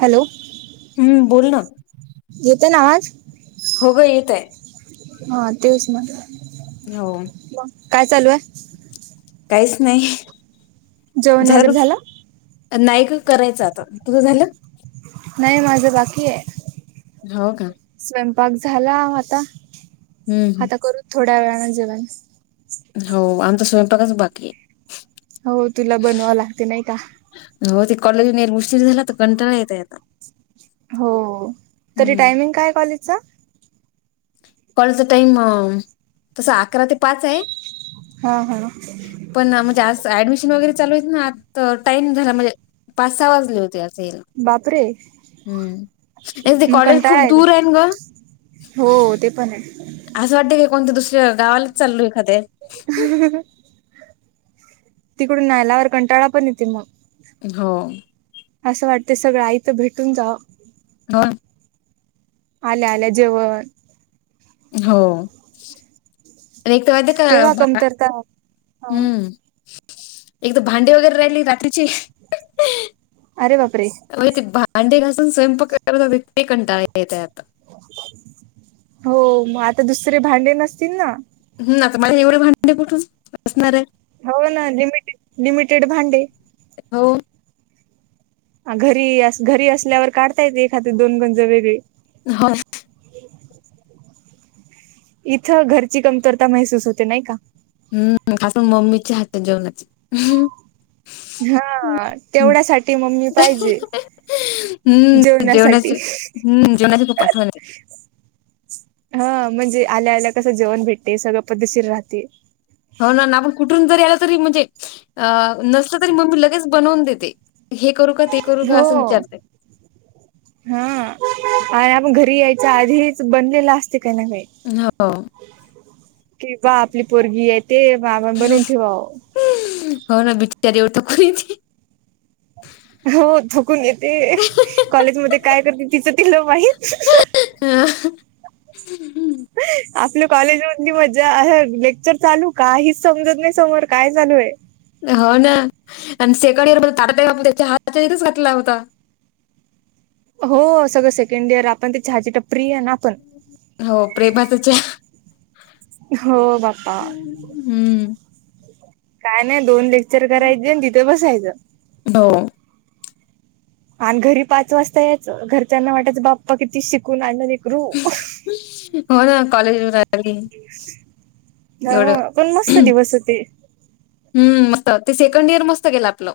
Hello हम्म बोल ना. येतोय ना आवाज? हो ग येतय. हा तेच [unintelligible] हो काय चालू आहे? काहीच नाही जेवण झालं का वगैरे तु नाही ग करायचं आता. तुझं झालं? नाही माझं बाकी आहे. हो का. स्वयंपाक झाला आता हम्म हम्म. आता करू थोड्या वेळाने जेवण. हो आमचा स्वयंपाकच बाकी आहे. हो तुला बनवाव लागते नाही का. हो ते कॉलेज मुश्ि [unintelligible] री झाला तर कंटा नाही येतय आता. हो तरी हम्म टायमिंग काय आहे कॉलेजचा. कॉलचा टाइम तस अकरा ते पाच आहे. हां हां. पण म्हणजे आज ऍडमिशन वगैरे चालू आहेते ना आ टाईम झाला म्हणजे पाच सहा वाजले होते असं याला. बापरे हम्म आणि ते मग कॉलेज खूप कंटाळा दूर येते आहे ग. हो ते पण आहे. असं वाटतं की कोणत्या दुसऱ गावाला चाल आहे एखाे तिकडून नयलावर कंटाळा पण येते मग. हो. असं वाटते सगळं आईत भेटून जावाव. हो. आल्या आल्या जेवायला. हो. एके तर तेव्हा व क कमतरता हा. हम्म. [unintelligible] एकदा भांडे वगैरे राहिली रात्रीची. अरे बापरे! मा ते भांडे घासून स्वयंपाक ते कंटा [unintelligible] येत आता. हो मग आता दुसरे भांडे नसतील ना. ह तर माझ एवढे भांडे कुठून असणार आहे. हो ना लिमिटे लिमिटेड भांडे. हो. घरी घरी असल्यावर काढता येते एखादी दोन गंज वेगळे. हो. इथं घरची कमतरता महसूस होते नाही का. हम्म खास मम्मीच्या हातात जेवणाच. [inaudible] हा तेवढ्यासाठी मम्मी पाहिजे जेवणासाठी. हम् जोनास तू पाठवा. हा म्हणजे आल्या आल्या कसं जेवण भेटते सगळं पद्धशीर राहते. हो ना ना आपण कुठून जरी आला तरी म्हणजे अ नसलं तरी मम्मी लगेच बनवून देते. हे करू का ते करू का हो असं विचारते. हा आणि आपण घरी यायच आधीच बनलेला असते काही ना काही. हो. किंवा आपली पोरगी आहे ते मामा बनून ठेवावं. हो ना बचारी उठे कोणीती. हो थकून येते कॉलेज मध्ये काय करते तिचं तिला माहीत. हम्. हम आपलं कॉलेजमधली मज्जा असं लेक्चर चालू काहीच समजत नाही समोर काय चालू आहे. हो ना आणि सेकंड इयर म तार बा त्याच्या हातच्या तथच घातला होता. हो सगळं सेकंड इयर आपण त्या हाचीीट प्रि आहे ना आपण. हो प्रेमाचा चहा हो बापा. हम्म काय नाही दोन लेक्चर करायचे आणि तिथं बसायचं. हो. बणा आणि घरी पाच वाजता याच घरच्याना वाटायच बाप्पा किती शिकून आलं लेकरू. हो ना कॉलेज. एवढं हा पण मस्त दिवस होते. हम्म मस्त ते सेकंड इयर मस्त केेलं आपलं.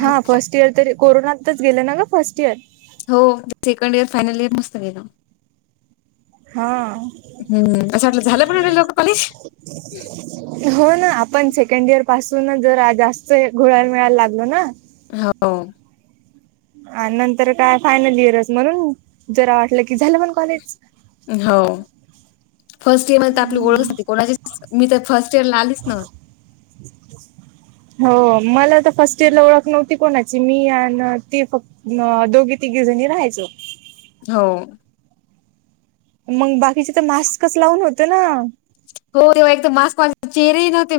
हो हा फर्स्ट इयर तरी कोरोनातच गेलं ना ग फर्स्ट इयर. हो ते सेकंड इयर फायनल इयर मस्त गेल. हा हम कसं वाटलं झालं पण एवढ्या लवकर कॉलेज. हो ना आपण सेकंड इयर पासूनच जर जास्त घोळाळ मिळायला लागलो ना. हो. आणि नंतर काय फायनल इयरच म्हणून जरा वाटलं की झालं पण कॉलेज. हो फर्स्ट इयर मध्ये तर आपली ओळख होती कोणाची मी तर फर्स्ट इयर ला आलीच ना. हो मला आ तर फर्स्ट इयर ला ओळख नव्हती कोणाची. मी आणि ती फक्त दोघी तिघी जणी राहायचो. हो. मग बाकीचे तर मास्कच लावून होत ना. हो तेव्हा एकदा मास मास चेहरेही नव्हते.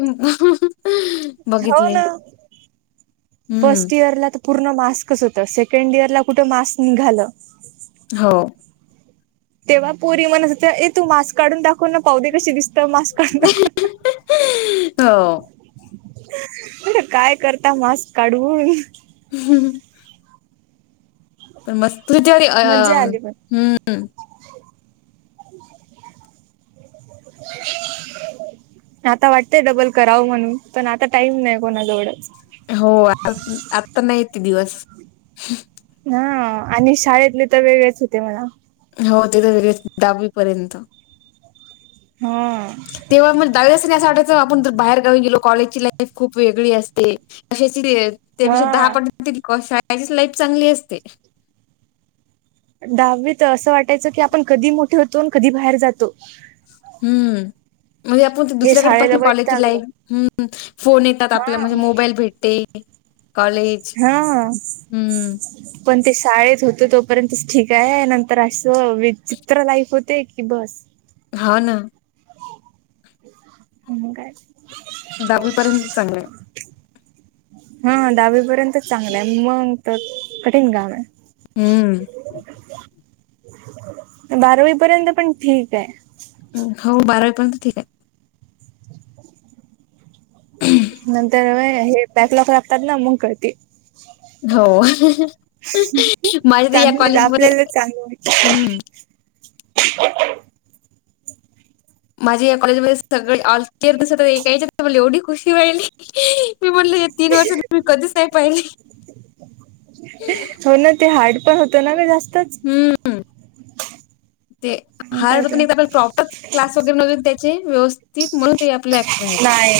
हऊ बघितले ना हम्म, फस्ट इयर ला त. पूर्ण मास्कच होत सेकंड इयर ला कुठे मास्क निघालं. हो. तेव्हा पोरी म्हनत तू मास्क काढून दाखव. कोण पाह दे कशी दिसत मास् कोणता कोण. हो. काय करता मास्क काढवून. हम्म पण मस्त जरी अ मज्जा आली पण हम्म. [inaudible] आता वाटतेय डबल कराव म्हणून पण आता टाईम नाही कोणाजवळच. हो आ आता नाही ते दिवस. हा आणि शाळेतले तर वेगळेच होते मला. हो तेिथे वेगळे दडहावी पर्यंत. हा. तेव्हा मग दावेदस्तनी असं वाटायचं आपण ज बाहेर गाऊन गेलो कॉलेजची लाईफ खूप वेगळी असते. का त्यापेक्षा दहा हा पट शाळेचीच लाईफ चांगली असते. दहावी तर असं वाटायचं की आपण कधी मोठे होतो आणि कधी बाहेर जातो. हम्म म्हणजे आपण हे दुसऱ्याकडे पा शाळेला ना कॉलेजची वैतागलो लाईफ फोन येत. हा आपल्या म्हणजे मोबाईल भेटते. कॉलेज हा हम्म. पण ते शाळेत होत तोपर्यंत ठीक आहे नंतर. तर असं विचित्र लाईक होते की बस. हा ना. ह काय. दहावीपर्यंत चांगलं आहे. हा दहावी पर्यंत चांगलं आहे मग तर कठीण कााम आहे. हम्म. बारावी पर्यंत पण ठीक आहे. हो बाराज पर्यंत ठीक आहे. [inaudible] नंतर हे बॅक लॉक लागतात ना मुंग कळती. हो माझ्या तर या चांगली कॉलेजमध्ये आपल्याला चांगली हम्म. माझी या कॉलेजमध्येध्ये सगळे लअर दिसत एऐकायच्या मला एवढी खुशी वहिली. म्हटलं या तीन वर्ष त्ही कधीच नाही पाहिले. हो ना ते हार्ड पण होत ना ग जास्तच. हम्म हम् ते मग काय हारत तर आप प्रॉपर क्लास वगैरे नून त्याचे व्यवस्थित म्हणू. नाय.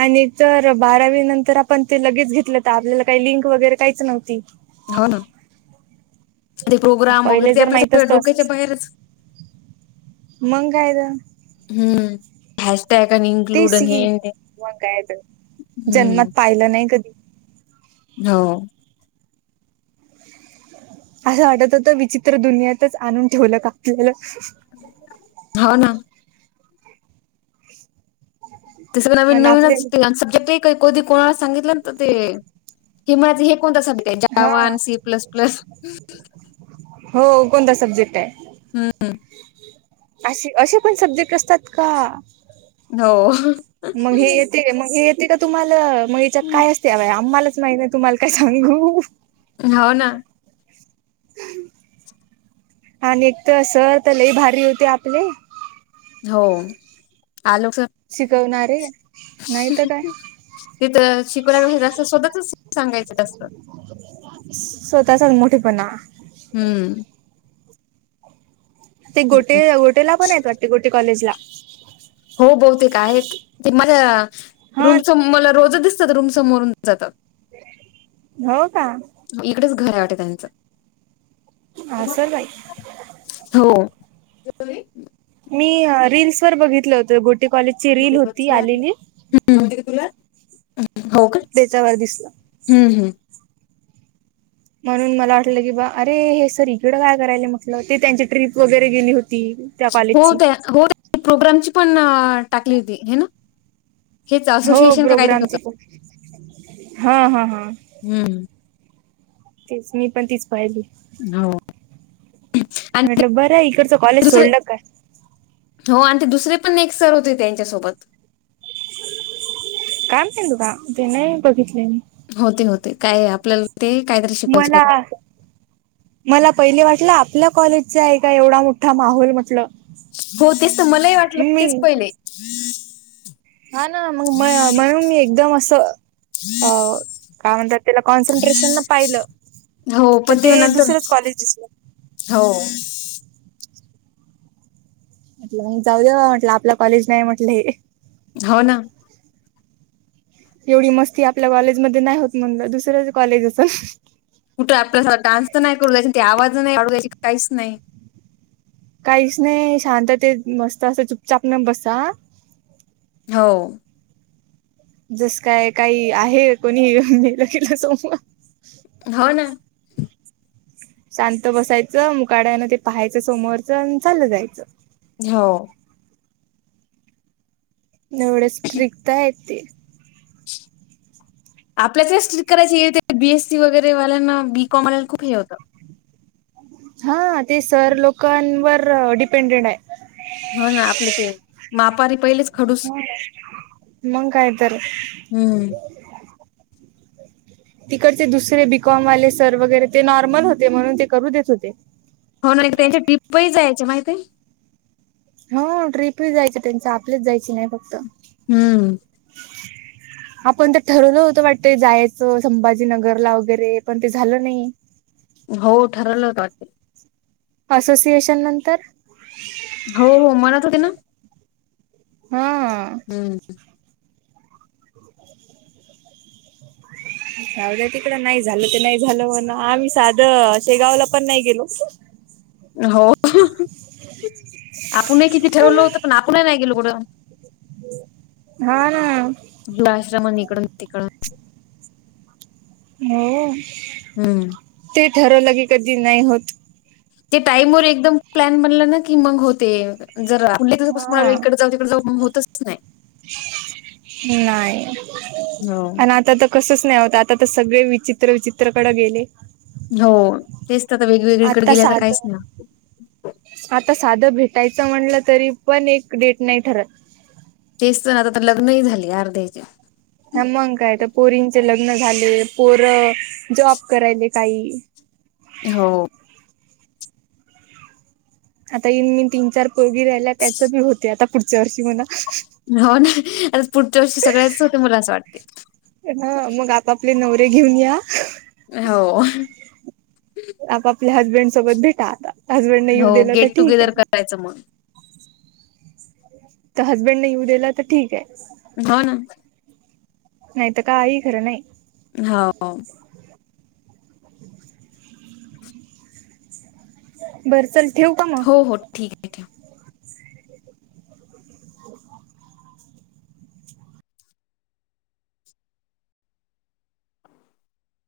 आणि तर बारावी नंतर आपण ते लगेच घेतलं तर आपल्याला काही लिंक वगैरे काहीच नव्हती. हो ना प्रोग्राम वगैरे पहिले ते जर आपल्या माहित सगळ असत डोक्याच्या असंच बाहेरच मग काय तर हम्म हॅश टॅग अन ते इनक्लूडन हे सी मग काय तर जन्मात हम्म. पाहिलं नाही कधी. हो. असं वाटत होत विचित्र दुनियातच आणून ठेवलं का आपल्याला. ह ना. तस नवीन मण आपले नवीनच सब्जक्ट. का कधी कोणाला सांगित ते हिमा हे कोणता? त्याच्या हा वन सी प्लस प्लस. हो कोणता सब्जेक्ट टाय. हम्म. अशे असे पण सब्जेक्ट असतात का. हो मग हे येते का मग हे. तिथ तुम्हाला मग हेच्यात काय असते बा [unintelligible] आम्हालाच माहित तुम्हाला काय सांगू. हव ना. आणि एक तर अस तर लई भारी होते आपले. हो आलोकस शिकवणारे. नाही तर काय तिथ शिकवय [unintelligible] जास्त स्वतःचच सांगायचं जास्त स्वतःचाच मोठेपणा. हम्म. ते गोटे गोटेला पण आहेत वाटते गोटे कॉलेजला. हो बहुतेक आहेत ते माझ्या हा रूमच मला रोजच दिस रूम समोरून जातात. हो का? इकडेच घर आहे वाटे त्यांचं. असल बाई. हो. मी रेल्सवर बघितलं होतं गोटी कॉलेजची रील होती आलेली. तुला हो का त्याच्यावर दिसलं हम् हम् म्हणून मला वाटलं की बा अरे हे सर इकड काय करायला म्हटलं ते त्यांची ट्रिप वगैरे गेली होती. त्या कॉलेजची होते होते प्रोग्रामची पण टाकली होती हे ना. हेच हो असोसिएशन का काहीतरी प्रोग्रामची होतं पण हा हा हा हम्म तीच मी पण तीच पाहिली. हो. आणि म्हटलं बरंय इकडचं कॉलेज दुसरे सोडलं क काय. हो आणि ते दुसरे पण एक सर होते त्यांच्यासोबत. काम तेन बा ते नाही बघितले मी. होते होते काय आपल्याला ते कायतरी मला मला पहिले वाटलं आपल्या कॉलेजचा आहे का एवढा मोठा माहोल म्हटलं. हो तेच तर मलाही वाटलं मी तेच पहिले. हा ना मग मई म्हणून मी एकदम असं हो काय म्हणतात त्याला कॉन्सन्ट्रेशन न पाहिलं हो तर पण ते नंतर दुसरंच कॉलेज दिसलं. हो म्हंटल जाऊ दे बाबा म्हटलं, आपलं कॉलेज नाही म्हटलं हे हो ना एवढी मस्ती आपल्या कॉलेजमध्ये नाही होत म्हणलं दुसरंच कॉलेज असल कुठं आपल्यासत डान्स तर नाही करू द्यायची, ते आवाज नाही वाढू द्यायची, काहीच नाही काहीच नाही शांततेत मस्त असं चुपचाप न बसा. हो. जस काय काही आहे कोणी मेलं केल्या समोर हो ना. शांत बसायचं मुकाट्यान ते पाहायचं समोरच आणि चाल जायचं. हो. एवढ स्ट्रिक्ट हायेत ते. आपल्याचच स्ट्रिक करायची हे ते, बी एसी वगैरे वाल्यांना, बी कॉम वाल्यांना, खूप हे होतं हा ते सर लोकांवर डिपेंडेंट हाय. हो. ना आपलं ते मापारी पहिलेच खडूस व्हय, मंग काय तर हम्म तिकडचे दुसरे बीकॉम वाले सर वगैरे ते नॉर्मल होते म्हणून ते करू देत होते. हो ना त्यांच्या डीप्पही जायचे माहितेय हो ट्रीपही जायच त्यांच आपलीच जायची नाही फक्त हम्म [inaudible] आपण तर ठरवलं होत वाटतं, जायचं संभाजीनगरला वगैरे पण ते झालं नाही. हो ठरवलं होत वाटतंय असोसिएशन नंतर हो हो म्हणत होते ना? हा हम्म जाऊ द्या तिकडं, नाही झालं ते नाही झालं, म्हण आम्ही साधं शेगावला पण नाही गेलो हो, आपुणही किती ठरवलं होतं पण आपुणही नाही गेलो कुठं हा ना ग्लास रमन ईकडून तिकडून हो हम्म ते ठरवलं की कधी नाही होत. ते टाईम वर एकदम प्लॅन बनलं ना की मंग होते वग. जरा [unintelligible] हा इकडे जाऊ, तिकडे जाऊ, होतच नाय. नाई हं आणि आता त कसंस नाही होतं, आता त सगळे विचित्र विचित्रकडं गेले. हो, तेस त अता वेगवेगळीकडे गेले आता काहीस ना. आता साधं भेटायचं म्हणलं तरी पण एक डेट नाही ठरत. तेस तर आता तर लग्न ही झाली अर्ध्याचे. हां मंग काय तर, पोरींचे लग्न झाले, पोरं जॉब करायले काही. हो आता ईनमीन तीन चार पोरगी राहिल्या, त्याचं बी होतंय आता पुढच्या वर्षी म्हणा. हो ना, आता पुढच्या वर्षी सगळ्यांचं होते, मला असं वाटते. अं हं, मग आपापले नवरे घेऊन या. हो आपआपल्या हसबंड सोबत भेटा आता, हसबंडन येऊ दिलं तर ठीक ए. त्याचं मन. त हसबंड नई येऊ दिलं त ठीके? हां ना. नाहीत काही खरं नाही. हो बरं चल, ठेऊ का म? हो हो ठीक आहे ठीक